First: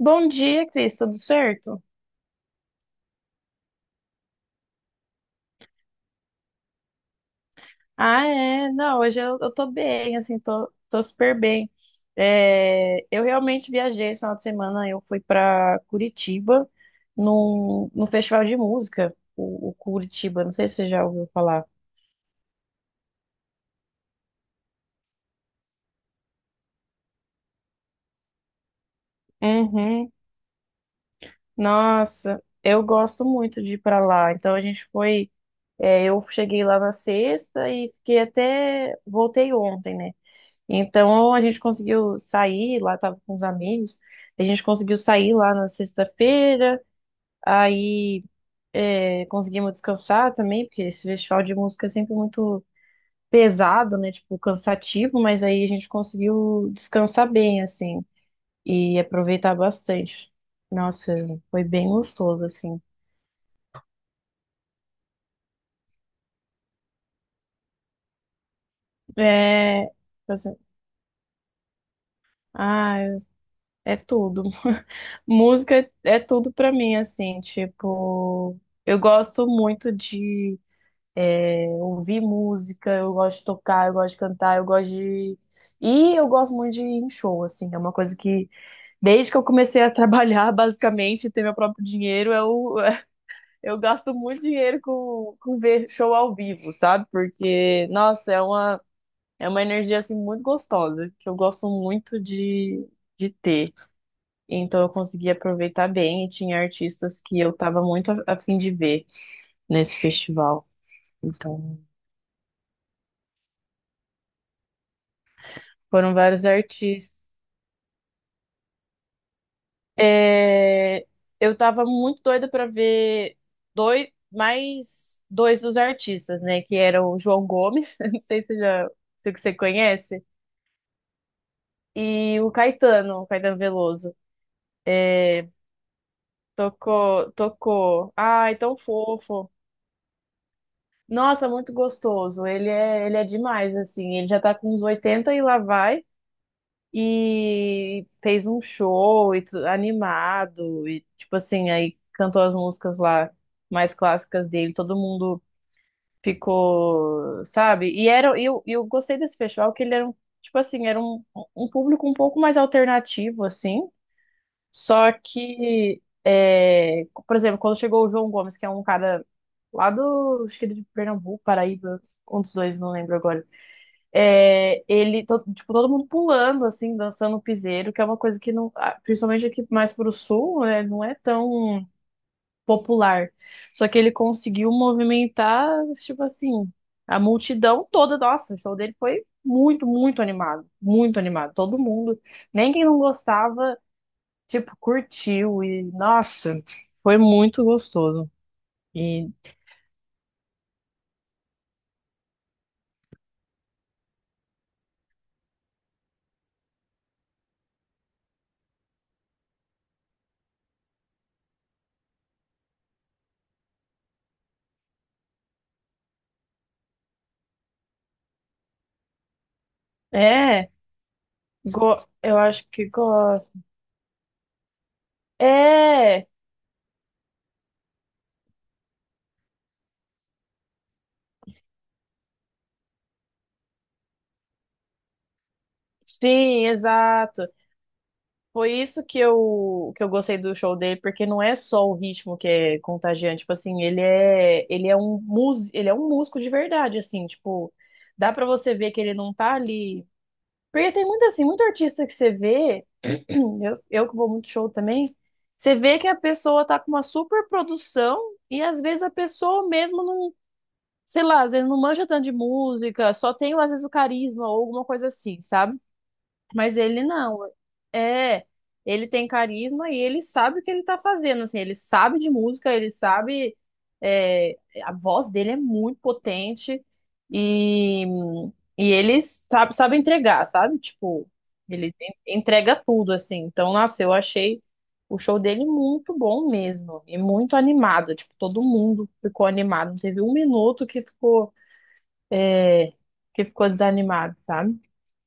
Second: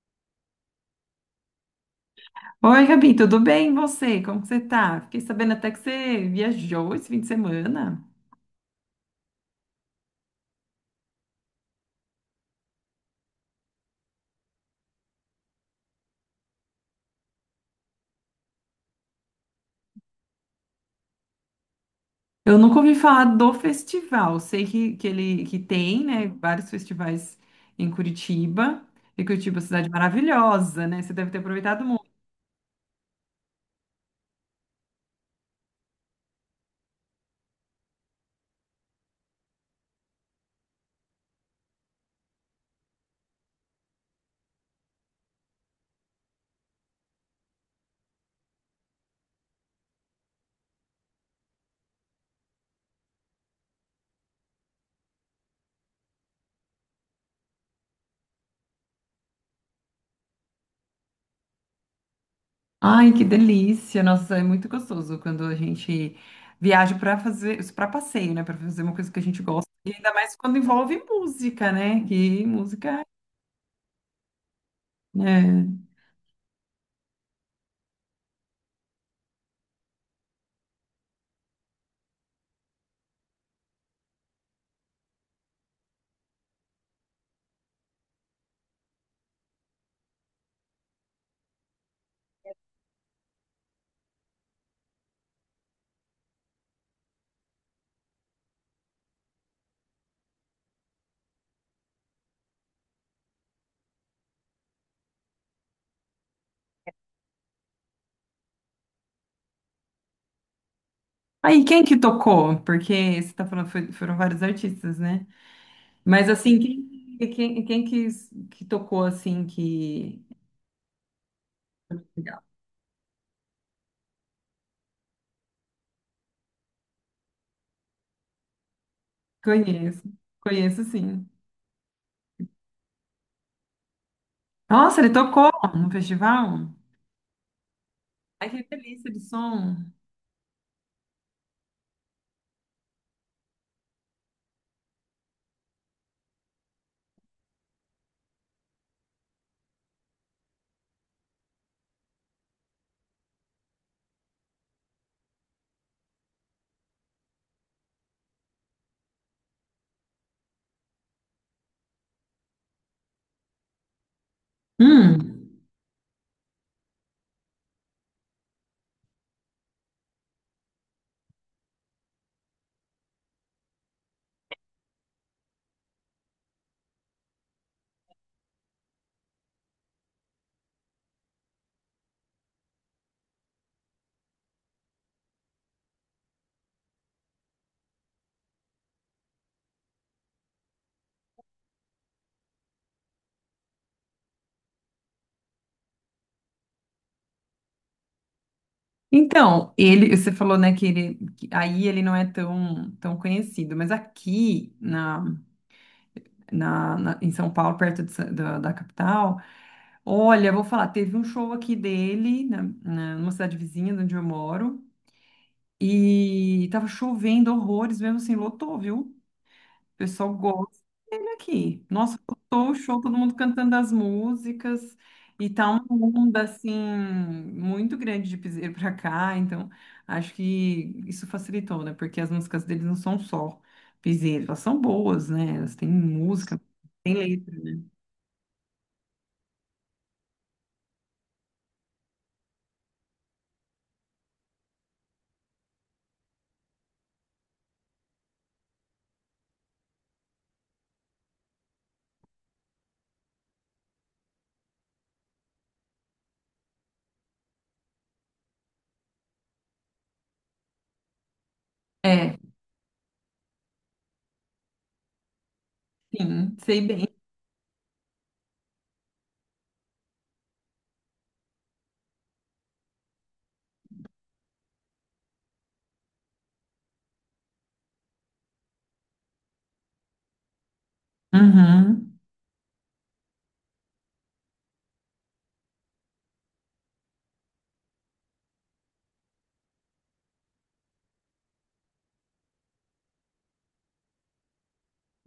Bom dia, Cris, tudo certo? Oi, Gabi, tudo bem? E você? Como que você tá? Fiquei sabendo até que você viajou esse fim de semana. Ah, é, não, hoje eu tô bem, assim, tô super bem. É, eu realmente viajei esse final de semana, eu fui pra Curitiba num festival de música, o Curitiba, não sei se você já ouviu falar. Eu nunca ouvi falar do festival. Sei que ele que tem, né, vários festivais em Curitiba. E Curitiba é uma cidade Uhum. maravilhosa, né? Você deve ter aproveitado muito. Nossa, eu gosto muito de ir pra lá, então a gente foi, eu cheguei lá na sexta e fiquei até, voltei ontem, né? Então a gente conseguiu sair lá, tava com os amigos, a gente conseguiu sair lá na sexta-feira, aí conseguimos descansar também, porque esse festival de música é sempre muito pesado, né? Tipo, cansativo, mas aí a gente conseguiu descansar bem, assim, e aproveitar bastante. Nossa, foi bem gostoso, assim. Ai, que delícia! Nossa, é muito gostoso quando a gente viaja para fazer, para passeio, né, para fazer uma coisa que a gente gosta. É, E ainda mais assim, quando envolve música, né? Que ah, música, é tudo. né? Música é tudo pra mim, assim, tipo, eu gosto muito de Eu ouvi música, eu gosto de tocar, eu gosto de cantar, eu gosto de. E eu gosto muito de ir em show, assim. É uma coisa que, desde que eu comecei a trabalhar, basicamente, ter meu próprio dinheiro, eu, eu gasto muito dinheiro com ver show ao vivo, sabe? Porque, nossa, é uma energia, assim, muito gostosa, que eu gosto muito de ter. Então, eu consegui aproveitar bem e tinha artistas que eu tava muito a fim de ver nesse festival. Aí, Então, quem que tocou? Porque você tá falando, foram vários artistas, né? foram Mas vários assim, artistas. Que tocou assim que. É, eu tava muito Legal. doida pra ver mais dois dos artistas, né? Que eram o João Gomes, não sei se, já, se você Conheço, conhece, conheço sim. e o Caetano Veloso. Nossa, ele tocou no festival? Tocou, tocou. Ai, Ai, que tão delícia de fofo. som. Nossa, muito gostoso. Ele é demais, assim. Ele já tá com uns 80 e lá vai. E fez um show e animado. E, tipo assim, aí cantou as músicas lá mais clássicas dele. Todo mundo ficou, sabe? E era, e eu gostei desse festival que ele era, tipo assim, um público um pouco mais alternativo, assim. Hum. Só que, é, por exemplo, quando chegou o João Gomes, que é um cara lá do, acho que de Pernambuco, Paraíba, um dos dois, não lembro agora. É, ele, tipo, todo mundo pulando, assim, dançando piseiro, que é uma coisa que não, principalmente aqui mais pro sul, né, não é tão popular. Só que ele conseguiu movimentar, tipo assim, a multidão toda. Nossa, o show dele foi muito, muito animado. Muito animado. Todo mundo, nem quem não gostava, tipo, curtiu. E, nossa, foi muito gostoso. E Então, ele, você falou, né, que ele, que aí ele não é tão conhecido, mas aqui na, na, na- em São Paulo, perto de da capital. Olha, vou falar, teve um show aqui dele, numa cidade vizinha de onde eu moro, e tava chovendo horrores, mesmo assim, lotou, viu? O pessoal é, gosta dele aqui. Nossa, eu acho lotou o que show, todo mundo gosto. cantando as músicas, e tá uma É, onda, assim, muito grande de piseiro pra cá, então acho que isso facilitou, né? Porque as músicas deles não são só piseiro, elas são boas, né? Elas têm música, sim, têm exato. letra, né? Foi isso que eu gostei do show dele, porque não é só o ritmo que é contagiante, tipo assim, ele é um músico, ele é um músico de verdade, assim, tipo, dá pra você ver que ele não tá ali. Porque tem muito assim, muito artista que você vê, eu que vou muito show também, você vê que a pessoa tá com uma super produção e às vezes a pessoa mesmo não, sei lá, às vezes não manja tanto de É, música, só tem às vezes o carisma ou alguma coisa assim, sabe? sim, Mas sei ele bem. não. É, ele tem carisma e ele sabe o que ele tá fazendo, assim, ele sabe de música, ele sabe, é, a voz dele é muito potente e, sabe entregar, sabe? Tipo, ele Uhum. Entrega tudo, assim. Então, nossa, eu achei o show dele muito bom mesmo e muito animado, tipo, todo mundo ficou animado, não teve um minuto que ficou desanimado, sabe?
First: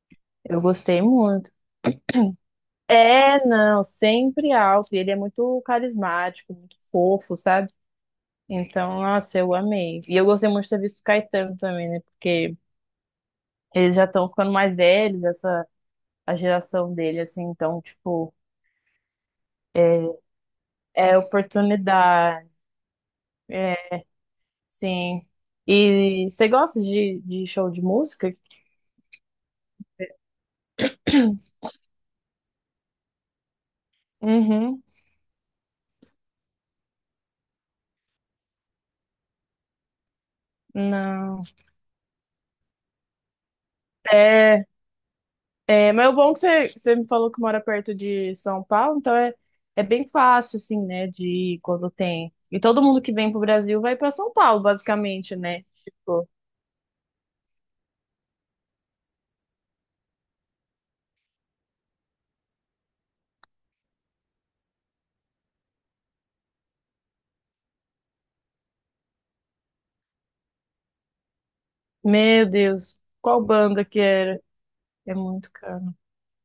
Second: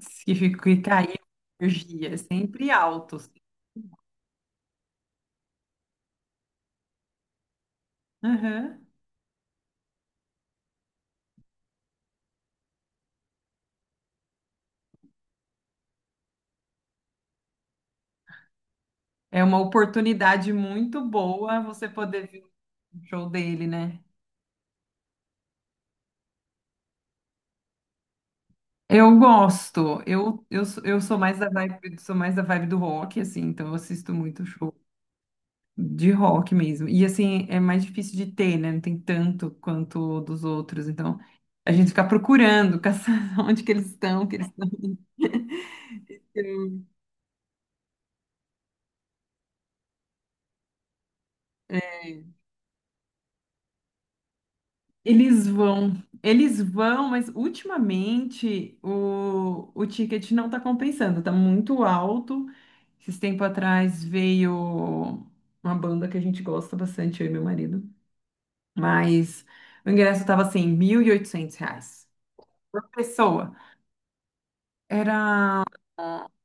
Se Eu ficar gostei aí, muito. energia, é sempre altos. É, não, sempre alto. E ele é muito carismático, muito fofo, sabe? Aham. Então, nossa, eu amei. E eu gostei muito de ter visto o Caetano também, né? Porque eles já estão ficando mais velhos, essa a geração dele, assim. Então, tipo, É uma oportunidade muito é boa você poder ver oportunidade. o show dele, É, né? sim. E você gosta de show de música? Eu gosto. Eu sou mais da vibe, sou mais da vibe do rock, assim, então eu assisto muito show Uhum. de rock mesmo. E assim, é mais difícil de ter, né? Não tem tanto quanto dos outros. Então, Não. a gente fica procurando, caçando onde que eles estão, que eles É, É, mas o bom que você, estão. você me falou que mora perto de São Paulo, então é bem fácil, assim, né, de ir quando é, tem. E todo mundo que vem pro Brasil vai para São Paulo, basicamente, Eles né? vão, Tipo, eles vão, mas ultimamente o ticket não está compensando, está muito alto. Esses tempo atrás veio uma banda que a gente gosta bastante, eu e meu marido, mas o ingresso estava assim, R$ 1.800 meu por Deus, qual pessoa. banda que era? É muito Era. caro.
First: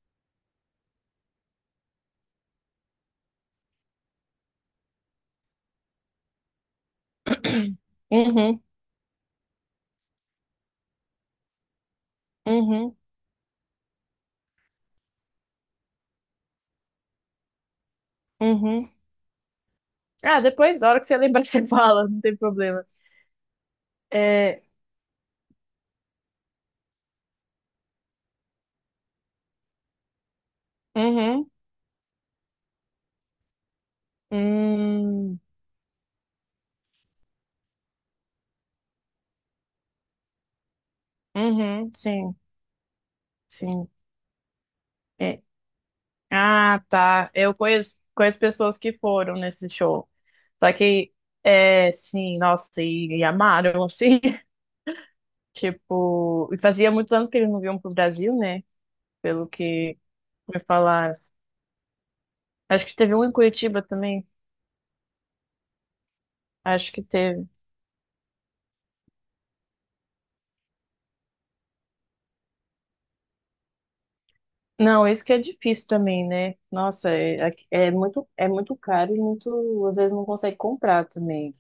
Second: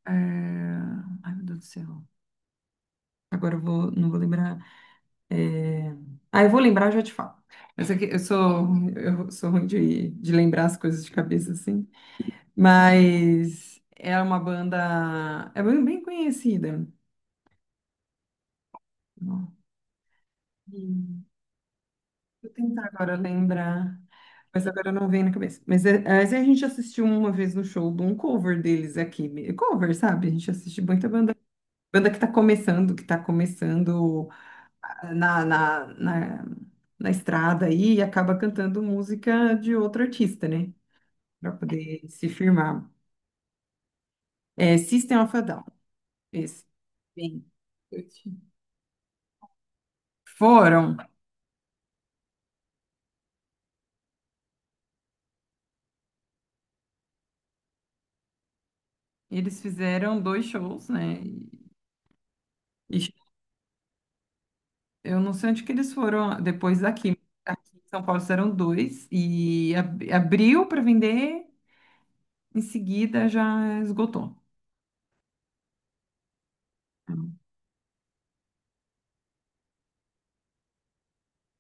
é, Ai, meu Deus do céu. Agora eu vou, não vou lembrar. Ah, eu vou lembrar, eu já te falo. Mas é que Uhum, eu sou ruim de lembrar as coisas de cabeça assim. uhum, Mas é uma banda. É bem bem conhecida. uhum. Ó, Ah, depois, a hora que você hum, lembrar, você fala, não tem vou tentar problema. agora lembrar. É, Mas agora não vem na cabeça. Mas, é, mas a gente assistiu uma vez no show de um cover deles aqui. Cover, sabe? A gente assiste muita banda. uhum, Banda que tá começando hum, na, na, na, na estrada aí e acaba cantando música de outro artista, né? Pra uhum, poder se sim, firmar. sim. É System of a É. Down. Esse. Ah, tá. Bem. Eu conheço, Curti. conheço pessoas que foram nesse show. Só Foram. que, é, sim, nossa, e amaram, assim. Tipo, e fazia muitos anos que eles não vinham pro Brasil, né? E Pelo eles que fizeram dois me shows, né? falaram. E Acho que e teve um em Curitiba também. eu não sei onde que eles foram depois Acho que daqui. teve. Aqui em São Paulo fizeram dois e abriu para vender, em seguida já esgotou. Não, isso que é difícil também, né? Nossa, é, é muito caro e muito, às vezes não consegue comprar também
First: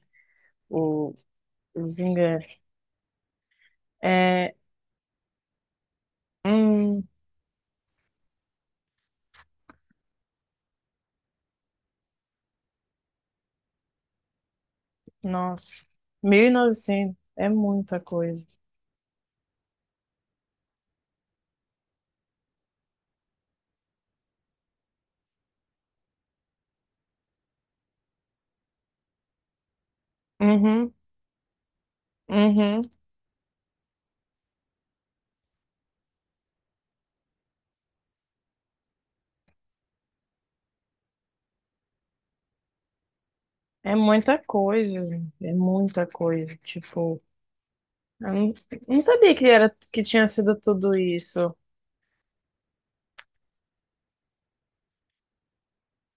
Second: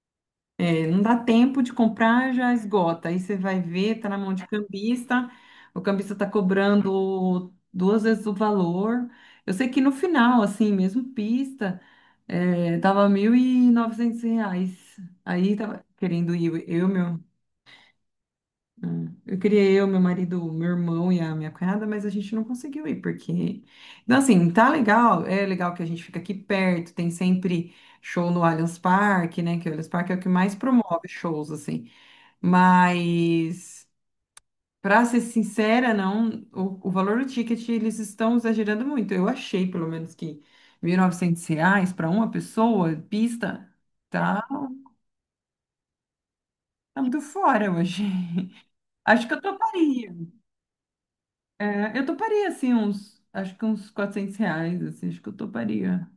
É, não o, dá tempo de os comprar, já ingressos. esgota. Aí você vai ver, tá na mão de É, cambista, o cambista tá hum, cobrando duas vezes o valor. Eu sei que no final, assim, mesmo pista, é, tava R$ 1.900. Aí tava nossa, querendo mil e ir eu, novecentos meu é muita coisa. É. Eu queria eu, meu marido, meu irmão e a minha cunhada, mas a gente não conseguiu ir, porque. Então, assim, tá legal, é legal que a gente fica aqui perto, tem sempre show no Allianz Parque, né? Que o Allianz Parque é o que mais Uhum, promove shows, assim. uhum. Mas, pra ser sincera, não, o valor do ticket eles estão exagerando muito. Eu achei, pelo menos, que R$ 1.900 para uma pessoa, pista, É muita tá, coisa, é muita coisa. tá muito Tipo, fora hoje. eu não Acho que sabia eu que era que toparia. tinha sido tudo isso. É, eu toparia, assim, uns, acho que uns R$ 400, assim, acho que eu toparia.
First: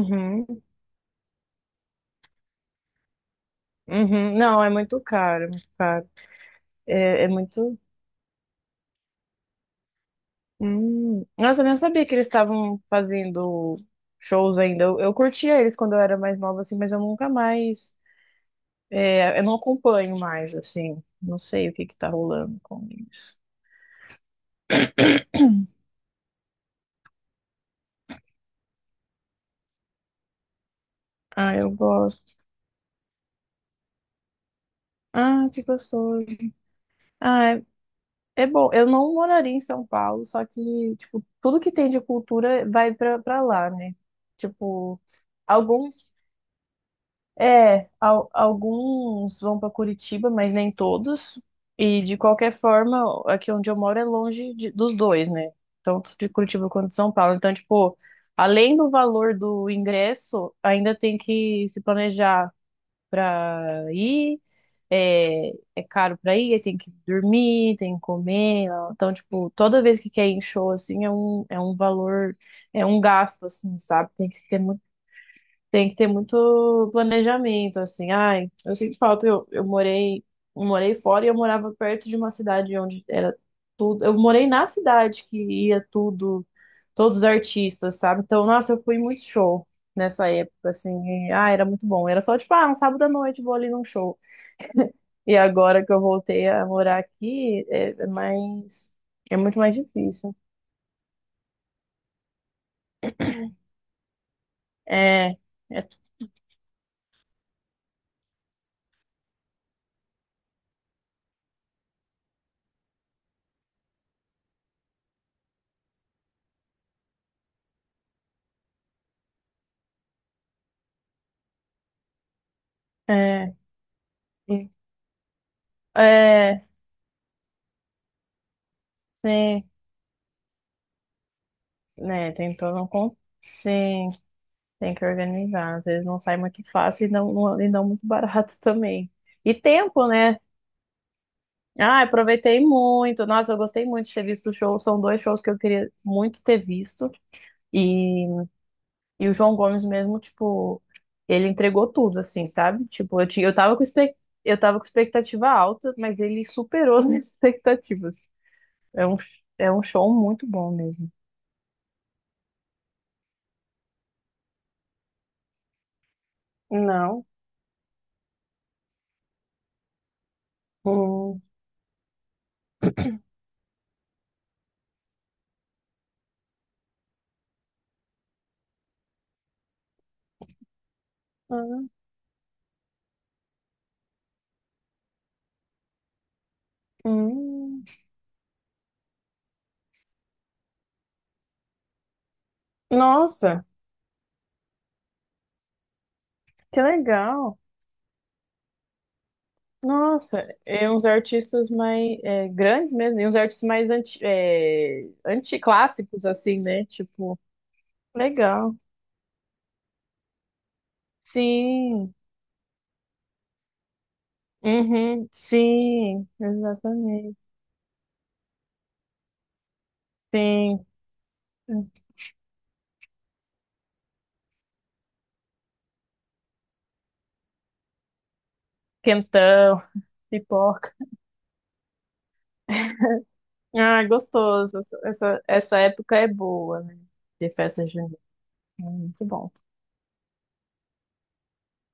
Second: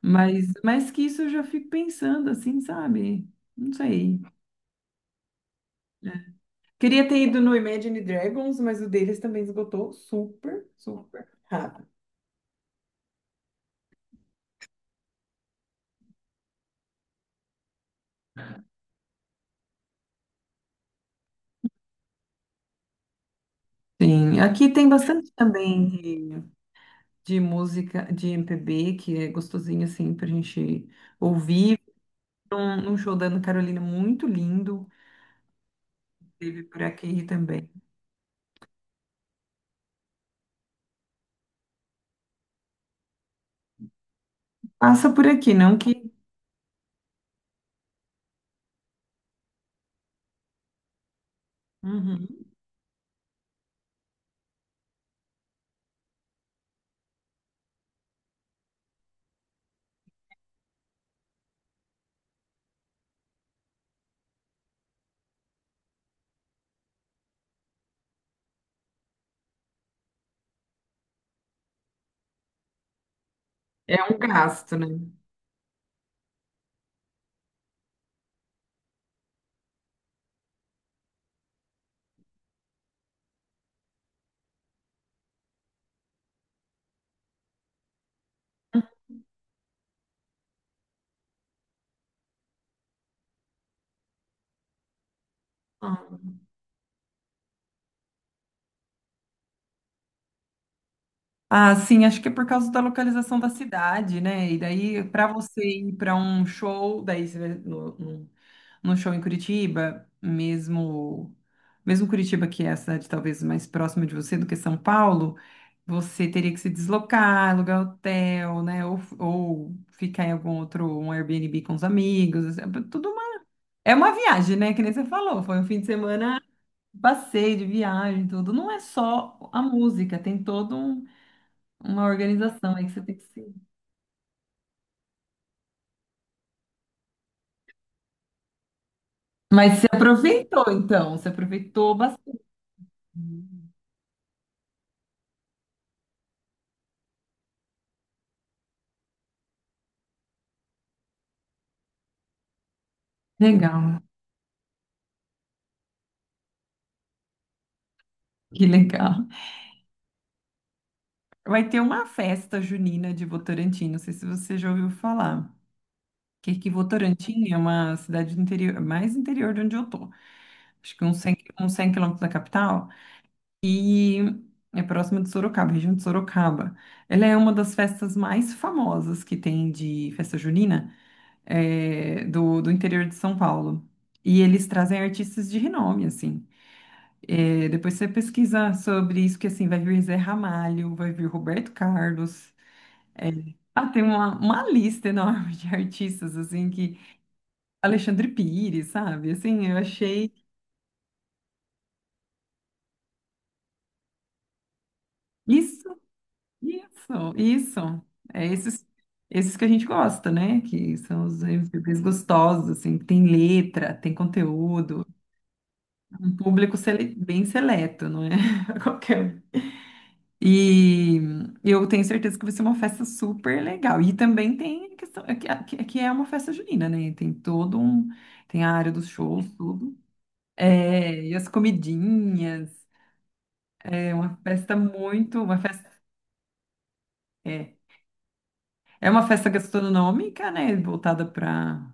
Mas, mas que isso eu já fico pensando, assim, sabe? Não sei. uhum. Não, é muito caro, é muito caro. Né? Queria ter É, é ido no muito. Imagine Dragons, mas o deles também esgotou super, super Hum. Nossa, eu não rápido. sabia que eles estavam fazendo shows ainda. Eu curtia eles quando eu era mais nova, assim, mas eu nunca mais. É, eu não acompanho mais, assim. Não sei o que que tá rolando com isso. Sim, aqui tem bastante também de música de MPB, que é gostosinho, assim, pra gente Ah, eu ouvir. gosto. Um show da Ana Carolina muito lindo, Ah, que gostoso. teve por aqui Ah. também. É bom, eu não moraria em São Paulo, só que, tipo, tudo que tem de cultura vai pra lá, né? Tipo, Passa por aqui, não alguns, que... alguns vão pra Curitiba, mas nem todos. E de Uhum. qualquer forma, aqui onde eu moro é longe dos dois, né? Tanto de Curitiba quanto de São Paulo. Então, tipo, além do valor do ingresso, ainda tem que se planejar pra ir é, é caro pra ir, aí tem que dormir, tem que comer. Ó. Então, tipo, toda vez que quer ir em show, assim, é um valor, é um gasto, assim, É sabe? um Tem que ter gasto, muito, né? tem que ter muito planejamento, assim. Ai, eu sinto falta, eu morei fora e eu morava perto de uma cidade onde era tudo. Eu morei na cidade que ia tudo, todos os artistas, sabe? Então, nossa, eu fui em muito show. Nessa época, assim, e, ah, era muito bom. Era só tipo, ah, um sábado à noite vou ali num show. E agora que eu Ah, voltei a morar aqui, é muito mais difícil. ah, sim, acho que é por causa da localização da cidade, né? E daí, para É, você é, ir para um show, daí você vai no show em Curitiba, mesmo, mesmo Curitiba, que é a cidade talvez mais próxima de você do que São Paulo, você teria que se deslocar, alugar hotel, né? Ou ficar em algum outro, um Airbnb com os amigos, assim, é tudo uma, é, é uma viagem, né? Que nem você falou, foi um fim de semana, é, passeio de viagem, tudo. Não é só a sim, música, tem todo um uma né? Tem organização todo aí um, que você tem que seguir. sim, tem que organizar. Às vezes não sai muito fácil e e não muito barato também. E Mas você tempo, né? aproveitou, então. Você aproveitou Ah, bastante. aproveitei muito. Nossa, eu gostei muito de ter visto o show. São dois shows que eu queria muito ter visto. E E o João Gomes mesmo, tipo, ele entregou tudo, assim, sabe? Tipo, eu tava com Legal. Eu tava com expectativa alta, mas ele superou as minhas expectativas. Que É um, legal. é um show muito bom mesmo. Vai ter uma festa junina de Votorantim. Não sei se você já ouviu falar. Que Não. Votorantim é uma cidade do interior, mais interior de onde eu tô. Acho que uns 100, Hum. Uns 100 km da capital. E é próxima de Sorocaba, região de Sorocaba. Ela é uma das festas mais famosas que tem de festa junina, Ah, eh, do interior de São Paulo. E eles trazem artistas de renome, assim. Eh, hum. depois você pesquisa sobre isso, que assim, vai vir Zé Ramalho, vai vir Roberto Carlos. Eh, Nossa, ah, tem uma lista enorme de artistas, assim, que que... legal. Alexandre Pires, sabe? Assim, eu achei... Nossa, e uns artistas mais grandes mesmo, e uns artistas mais Isso. anticlássicos, assim, né? Isso, Tipo, isso. É legal. esses, esses que a gente gosta, né? Que são os MVPs Sim, gostosos, assim, que tem letra, tem conteúdo, uhum, sim, um público exatamente. bem seleto, não é? Qualquer um. Sim, E eu tenho certeza que vai ser uma festa super legal. E também tem a questão, é que que é uma festa junina, né? Tem todo um, tem a área dos shows, quentão, tudo. pipoca. É, e as comidinhas, Ah, é uma festa gostoso. muito, Essa, uma essa festa. época é boa, né? De é, festa junina. É É muito uma festa bom. gastronômica, né? Voltada para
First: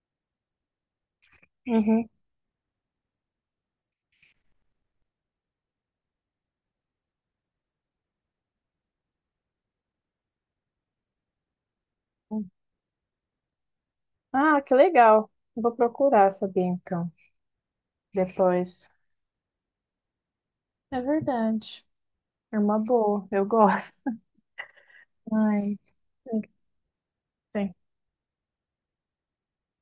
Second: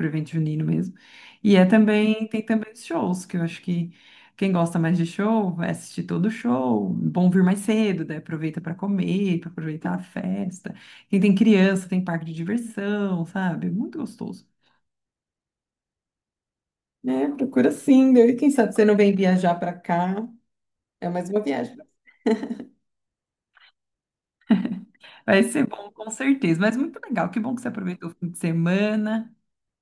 o evento junino mesmo. E é Uhum. também, tem também os shows, que eu acho que quem gosta mais de show vai assistir todo o show. Bom vir mais cedo, daí aproveita para comer, para aproveitar a festa. Quem tem criança, tem parque de diversão, sabe? Muito gostoso. Ah, que legal. Vou procurar saber então, É, procura sim, daí quem sabe você depois. não vem viajar para cá. É É mais uma viagem. verdade. É uma boa, eu gosto. Vai ser Ai, bom, com tem que certeza. Mas muito legal. Que bom que você ter. aproveitou o fim de semana.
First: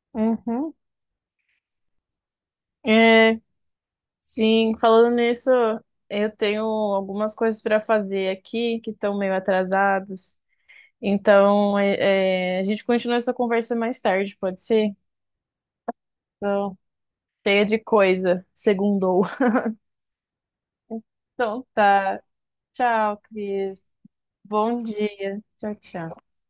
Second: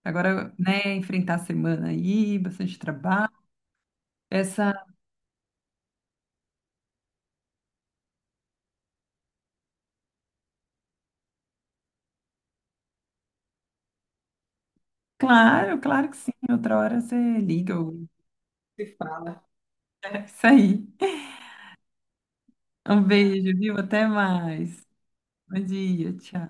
Agora, Uhum. né, enfrentar a semana aí, bastante trabalho. É, Essa, sim, falando nisso, eu tenho algumas coisas para fazer aqui que estão meio atrasadas. Então, é, a gente continua essa conversa mais tarde, pode ser? claro, claro que sim. Então, Outra hora você cheia liga de ou coisa, se segundou. fala. É isso aí. Então tá. Um Tchau, beijo, viu? Cris. Até Bom mais. dia. Bom Tchau, dia, tchau. tchau.